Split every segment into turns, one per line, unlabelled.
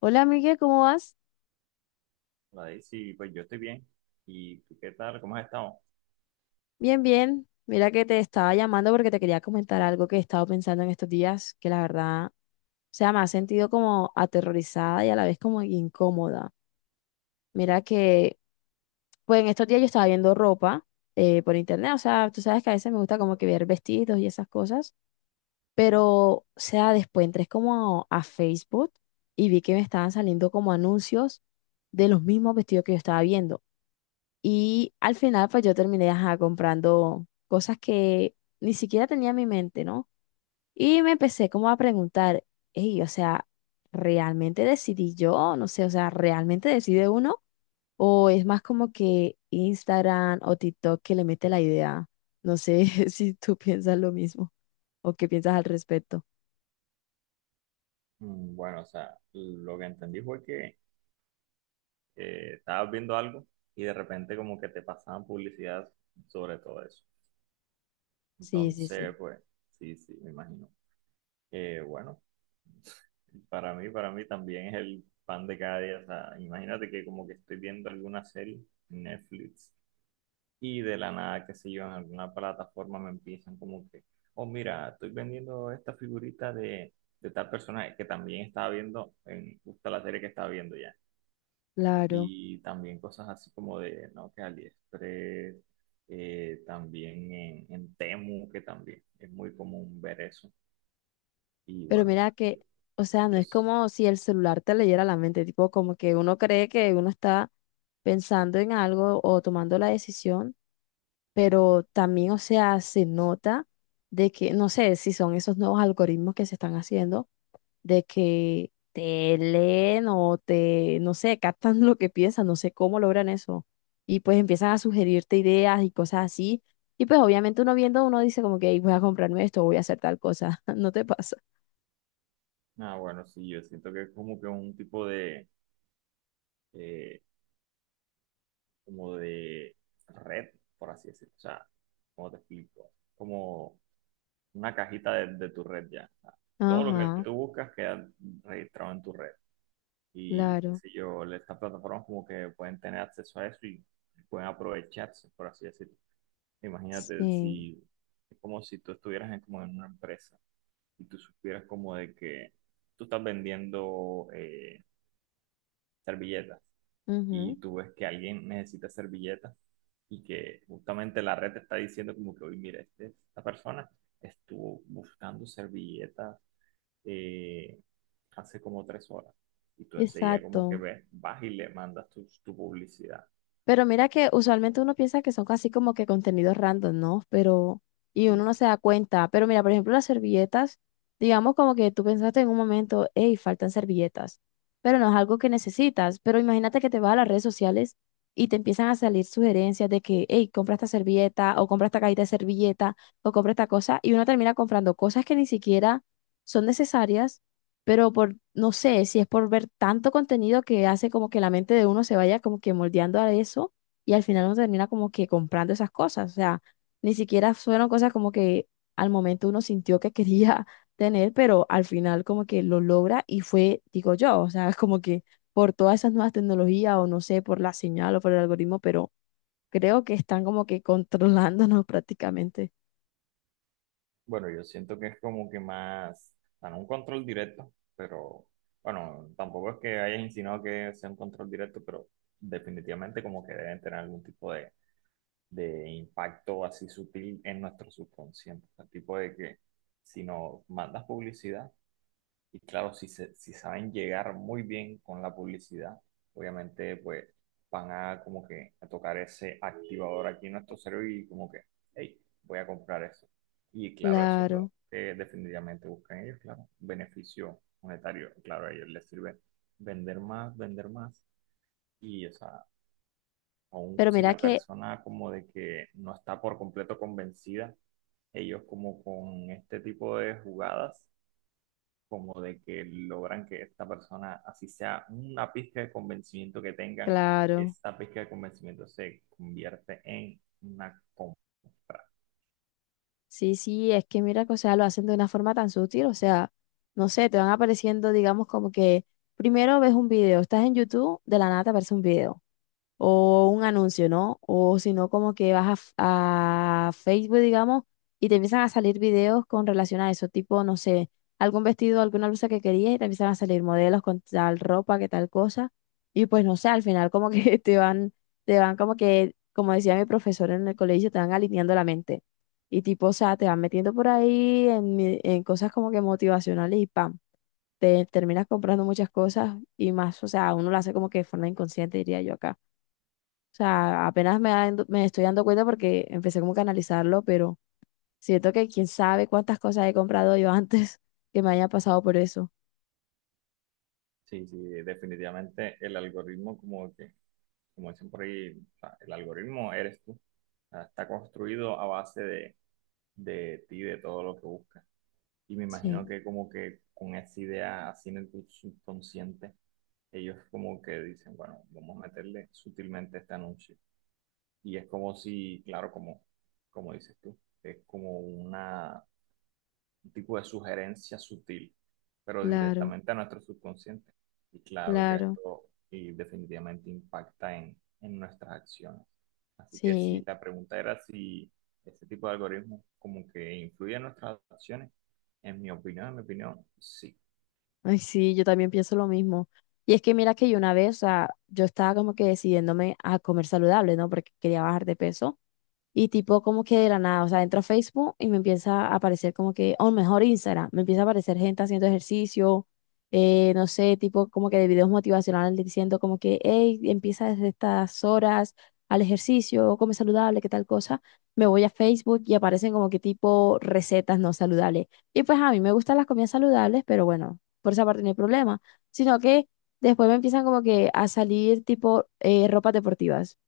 Hola, Miguel, ¿cómo vas?
Vale, sí, pues yo estoy bien. ¿Y tú qué tal? ¿Cómo has estado?
Bien, bien. Mira que te estaba llamando porque te quería comentar algo que he estado pensando en estos días, que la verdad, o sea, me ha sentido como aterrorizada y a la vez como incómoda. Mira que, pues en estos días yo estaba viendo ropa por internet, o sea, tú sabes que a veces me gusta como que ver vestidos y esas cosas, pero, o sea, después entré como a Facebook y vi que me estaban saliendo como anuncios de los mismos vestidos que yo estaba viendo. Y al final, pues yo terminé ajá, comprando cosas que ni siquiera tenía en mi mente, ¿no? Y me empecé como a preguntar, hey, o sea, ¿realmente decidí yo? No sé, o sea, ¿realmente decide uno? ¿O es más como que Instagram o TikTok que le mete la idea? No sé si tú piensas lo mismo o qué piensas al respecto.
Mm, bueno, o sea, lo que entendí fue que estabas viendo algo y de repente como que te pasaban publicidad sobre todo eso.
Sí, sí,
Entonces,
sí.
pues, sí, sí, me imagino. Bueno, para mí también es el pan de cada día. O sea, imagínate que como que estoy viendo alguna serie en Netflix. Y de la nada, qué sé yo, en alguna plataforma me empiezan como que, oh, mira, estoy vendiendo esta figurita de tal personaje que también estaba viendo en justo la serie que estaba viendo ya.
Claro.
Y también cosas así como de, ¿no? Que AliExpress, también en Temu, que también es muy común ver eso. Y
Pero
bueno, o
mira
sea,
que, o sea, no
yo,
es
s-
como si el celular te leyera la mente, tipo como que uno cree que uno está pensando en algo o tomando la decisión, pero también, o sea, se nota de que, no sé si son esos nuevos algoritmos que se están haciendo, de que te leen o te, no sé, captan lo que piensas, no sé cómo logran eso. Y pues empiezan a sugerirte ideas y cosas así. Y pues obviamente uno viendo, uno dice como que "Ey, voy a comprarme esto, voy a hacer tal cosa", ¿no te pasa?
ah, bueno, sí, yo siento que es como que un tipo de, eh, como de red, por así decirlo. O sea, ¿cómo te explico? Como una cajita de tu red ya. O sea, todo lo que
Ajá.
tú buscas queda registrado en tu red. Y qué
Claro,
sé yo, estas plataformas como que pueden tener acceso a eso y pueden aprovecharse, por así decirlo. Imagínate
sí.
si es como si tú estuvieras en, como en una empresa y tú supieras como de que tú estás vendiendo servilletas, y
Ujú.
tú ves que alguien necesita servilletas y que justamente la red te está diciendo como que, oye, mira, esta persona estuvo buscando servilletas eh, hace como tres horas y tú enseguida como que
Exacto.
ves, vas y le mandas tu publicidad.
Pero mira que usualmente uno piensa que son casi como que contenidos random, ¿no? Pero, y uno
Y
no se da cuenta. Pero mira, por ejemplo, las servilletas, digamos como que tú pensaste en un momento, hey, faltan servilletas, pero no es algo que necesitas. Pero imagínate que te vas a las redes sociales y te empiezan a salir sugerencias de que, hey, compra esta servilleta, o compra esta cajita de servilleta, o compra esta cosa, y uno termina comprando cosas que ni siquiera son necesarias pero por, no sé, si es por ver tanto contenido que hace como que la mente de uno se vaya como que moldeando a eso y al final uno termina como que comprando esas cosas, o sea, ni siquiera fueron cosas como que al momento uno sintió que quería tener, pero al final como que lo logra y fue, digo yo, o sea, como que por todas esas nuevas tecnologías o no sé, por la señal o por el algoritmo, pero creo que están como que controlándonos prácticamente.
bueno, yo siento que es como que más, dan un control directo, pero bueno, tampoco es que hayas insinuado que sea un control directo, pero definitivamente como que deben tener algún tipo de impacto así sutil en nuestro subconsciente. El tipo de que si nos mandas publicidad, y claro, si saben llegar muy bien con la publicidad, obviamente pues van a como que a tocar ese activador aquí en nuestro cerebro y como que, hey, voy a comprar eso. Y claro, eso es lo
Claro,
que definitivamente buscan ellos, claro, beneficio monetario. Claro, a ellos les sirve vender más, vender más. Y, o sea, aún
pero
si
mira
la
que,
persona como de que no está por completo convencida, ellos como con este tipo de jugadas, como de que logran que esta persona, así sea una pizca de convencimiento que tengan,
claro.
esta pizca de convencimiento se convierte en una compra.
Sí, sí, es que mira que, o sea, lo hacen de una forma tan sutil, o sea, no sé, te van apareciendo, digamos, como que primero ves un video, estás en YouTube, de la nada te aparece un video o un anuncio, ¿no? O si no, como que vas a, f- a Facebook, digamos, y te empiezan a salir videos con relación a eso, tipo, no sé, algún vestido, alguna blusa que querías y te empiezan a salir modelos con tal ropa, que tal cosa, y pues no sé, al final como que te van como que, como decía mi profesor en el colegio, te van alineando la mente. Y tipo, o sea, te van metiendo por ahí en, mi- en cosas como que motivacionales y pam, te terminas comprando muchas cosas y más, o sea, uno lo hace como que de forma inconsciente, diría yo acá. O sea, apenas me, dando- me estoy dando cuenta porque empecé como que a analizarlo, pero siento que quién sabe cuántas cosas he comprado yo antes que me haya pasado por eso.
Sí, sí, definitivamente el algoritmo como que, como dicen por ahí, o sea, el algoritmo eres tú. O sea, está construido a base de ti, de todo lo que buscas. Y me imagino
Sí,
que como que con esa idea así en el subconsciente, ellos como que dicen, bueno, vamos a meterle sutilmente este anuncio. Y es como si, claro, como, como dices tú, es como una un tipo de sugerencia sutil, pero
claro,
directamente a nuestro subconsciente. Y claro que
claro.
esto y definitivamente impacta en nuestras acciones. Así que si
Sí,
la pregunta era si este tipo de algoritmos como que influye en nuestras acciones, en mi opinión, sí.
ay, sí, yo también pienso lo mismo. Y es que mira que yo una vez, o sea, yo estaba como que decidiéndome a comer saludable, ¿no? Porque quería bajar de peso. Y tipo como que de la nada, o sea, entro a Facebook y me empieza a aparecer como que, o mejor Instagram, me empieza a aparecer gente haciendo ejercicio, no sé, tipo como que de videos motivacionales diciendo como que, hey, empieza desde estas horas al ejercicio, come saludable, qué tal cosa. Me voy a Facebook y aparecen como que tipo recetas no saludables. Y pues a mí me gustan las comidas saludables, pero bueno, por esa parte no hay problema, sino que después me empiezan como que a salir tipo ropas deportivas.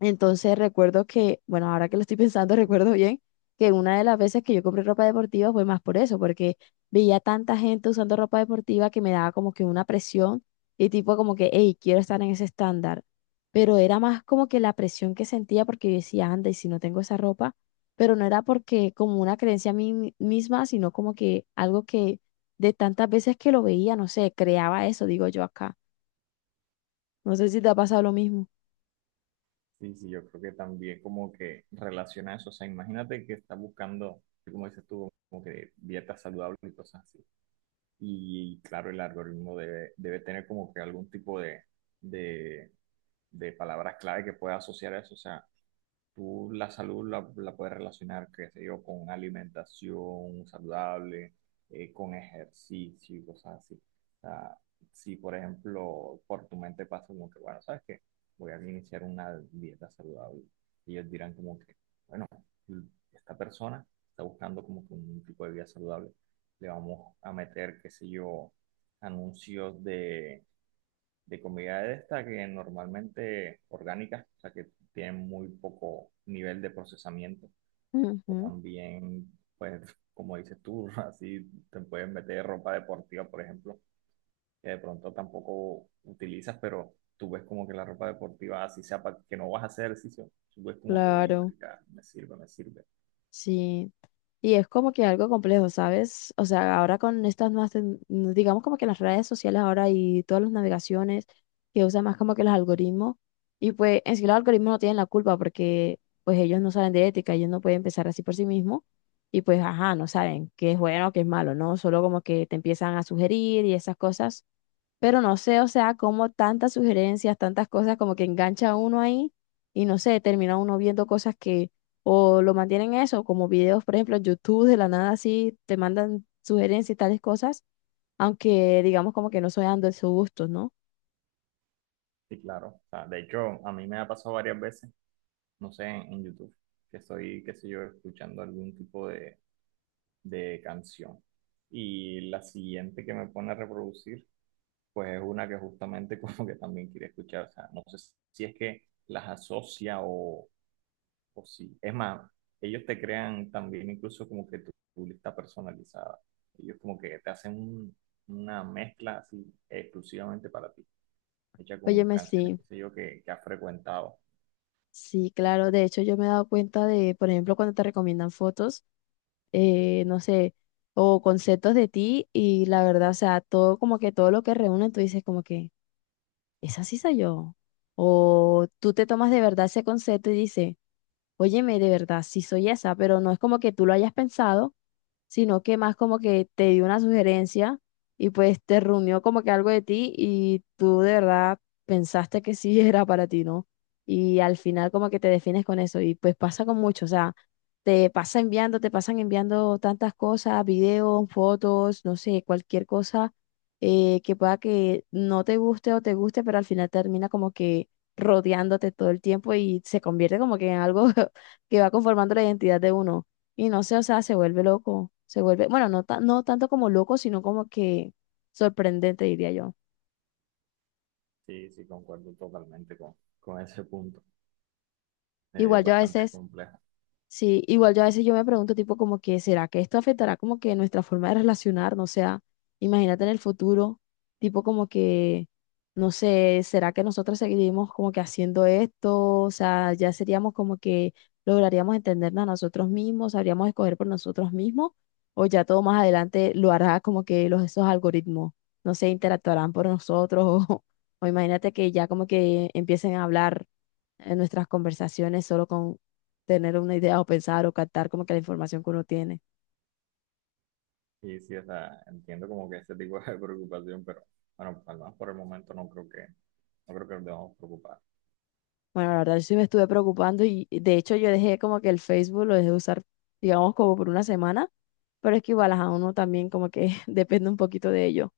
Entonces recuerdo que, bueno, ahora que lo estoy pensando, recuerdo bien que una de las veces que yo compré ropa deportiva fue más por eso, porque veía tanta gente usando ropa deportiva que me daba como que una presión y tipo como que, hey, quiero estar en ese estándar. Pero era más como que la presión que sentía porque yo decía, anda, y si no tengo esa ropa, pero no era porque como una creencia a mí mi- misma, sino como que algo que de tantas veces que lo veía, no sé, creaba eso, digo yo acá. No sé si te ha pasado lo mismo.
Sí, sí, yo creo que también como que relaciona eso. O sea, imagínate que estás buscando, como dices tú, como que dietas saludables y cosas así. Y claro, el algoritmo debe tener como que algún tipo de de palabras clave que pueda asociar eso. O sea, tú la salud la puedes relacionar, qué sé yo, con alimentación saludable, con ejercicio y cosas así. O sea, si por ejemplo por tu mente pasa como que, bueno, ¿sabes qué? Voy a iniciar una dieta saludable. Y ellos dirán como que, bueno, esta persona está buscando como que un tipo de vida saludable. Le vamos a meter, qué sé yo, anuncios de comida de esta que normalmente orgánicas, o sea que tienen muy poco nivel de procesamiento. O
Ujú,
también, pues, como dices tú, así te pueden meter ropa deportiva, por ejemplo, que de pronto tampoco utilizas, pero tú ves como que la ropa deportiva, así sea para que no vas a hacer ejercicio, tú ves como que, uy,
claro.
marica, me sirve, me sirve.
Sí, y es como que algo complejo, ¿sabes? O sea, ahora con estas nuevas, tec- digamos como que las redes sociales ahora y todas las navegaciones que usan más como que los algoritmos, y pues en sí los algoritmos no tienen la culpa porque pues ellos no saben de ética, ellos no pueden pensar así por sí mismos, y pues ajá, no saben qué es bueno, qué es malo, ¿no? Solo como que te empiezan a sugerir y esas cosas. Pero no sé, o sea, como tantas sugerencias, tantas cosas como que engancha a uno ahí y no sé, termina uno viendo cosas que o lo mantienen eso, como videos, por ejemplo, en YouTube de la nada así, te mandan sugerencias y tales cosas, aunque digamos como que no soy dando esos gustos, ¿no?
Sí, claro. O sea, de hecho, a mí me ha pasado varias veces, no sé, en YouTube, que estoy, qué sé yo, escuchando algún tipo de canción. Y la siguiente que me pone a reproducir, pues es una que justamente como que también quería escuchar. O sea, no sé si es que las asocia o sí. Es más, ellos te crean también incluso como que tu lista personalizada. Ellos como que te hacen una mezcla así exclusivamente para ti, hecha con
Óyeme,
canciones,
sí,
qué sé yo, que has frecuentado.
sí, claro, de hecho yo me he dado cuenta de, por ejemplo, cuando te recomiendan fotos, no sé, o conceptos de ti y la verdad, o sea, todo como que todo lo que reúnen, tú dices como que... esa sí soy yo. O tú te tomas de verdad ese concepto y dices, óyeme, de verdad, sí soy esa, pero no es como que tú lo hayas pensado sino que más como que te dio una sugerencia y pues te reunió como que algo de ti y tú de verdad pensaste que sí era para ti, ¿no? Y al final como que te defines con eso y pues pasa con mucho, o sea, te pasa enviando, te pasan enviando tantas cosas, videos, fotos, no sé, cualquier cosa que pueda que no te guste o te guste, pero al final termina como que rodeándote todo el tiempo y se convierte como que en algo que va conformando la identidad de uno. Y no sé, o sea, se vuelve loco, se vuelve, bueno, no, ta- no tanto como loco, sino como que sorprendente, diría yo.
Sí, sí, concuerdo totalmente con ese punto. Es
Igual yo a
bastante
veces
compleja.
sí, igual yo a veces yo me pregunto tipo como que, ¿será que esto afectará como que nuestra forma de relacionarnos? O sea, imagínate en el futuro, tipo como que, no sé, ¿será que nosotros seguiremos como que haciendo esto? O sea, ya seríamos como que lograríamos entendernos a nosotros mismos, sabríamos escoger por nosotros mismos, o ya todo más adelante lo hará como que los, esos algoritmos, no sé, interactuarán por nosotros, o imagínate que ya como que empiecen a hablar en nuestras conversaciones solo tener una idea o pensar o captar como que la información que uno tiene.
Y sí, o sea, entiendo como que ese tipo de preocupación, pero bueno, al menos por el momento no creo que nos debamos preocupar.
Bueno, la verdad yo sí me estuve preocupando y de hecho yo dejé como que el Facebook lo dejé de usar, digamos, como por una semana, pero es que igual a uno también como que depende un poquito de ello.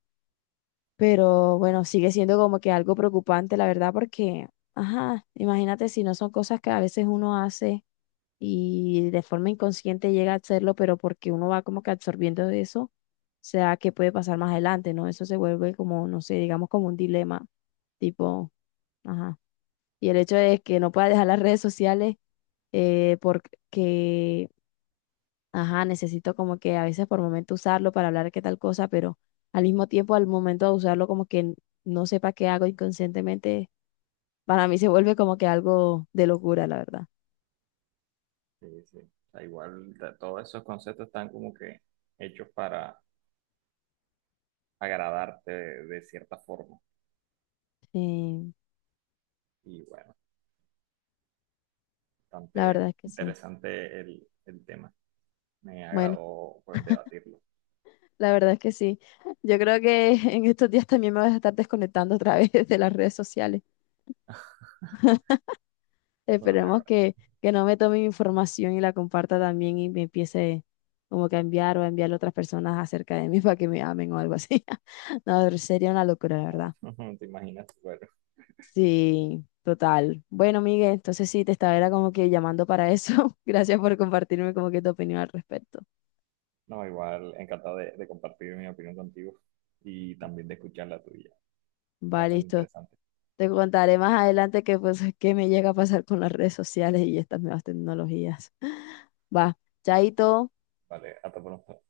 Pero bueno, sigue siendo como que algo preocupante, la verdad, porque, ajá, imagínate si no son cosas que a veces uno hace y de forma inconsciente llega a hacerlo, pero porque uno va como que absorbiendo de eso, o sea, qué puede pasar más adelante, ¿no? Eso se vuelve como, no sé, digamos como un dilema, tipo, ajá. Y el hecho de que no pueda dejar las redes sociales porque, ajá, necesito como que a veces por momento usarlo para hablar qué tal cosa, pero al mismo tiempo, al momento de usarlo, como que n- no sepa qué hago inconscientemente, para mí se vuelve como que algo de locura, la verdad.
Sí, sí. O sea, igual todos esos conceptos están como que hechos para agradarte de cierta forma.
Sí,
Y bueno,
la
bastante
verdad es que sí.
interesante el tema. Me
Bueno.
agradó pues, debatirlo.
La verdad es que sí. Yo creo que en estos días también me voy a estar desconectando otra vez de las redes sociales. Esperemos
Vale,
que no me tome mi información y la comparta también y me empiece como que a enviar o a enviar a otras personas acerca de mí para que me amen o algo así. No, sería una locura, la verdad.
vale. ¿Te imaginas? Bueno,
Sí, total. Bueno, Miguel, entonces sí, te estaba era como que llamando para eso. Gracias por compartirme como que tu opinión al respecto.
no, igual encantado de compartir mi opinión contigo y también de escuchar la tuya.
Va,
Bastante
listo.
interesante.
Te contaré más adelante qué pues, qué me llega a pasar con las redes sociales y estas nuevas tecnologías. Va, chaito.
Vale, hasta pronto.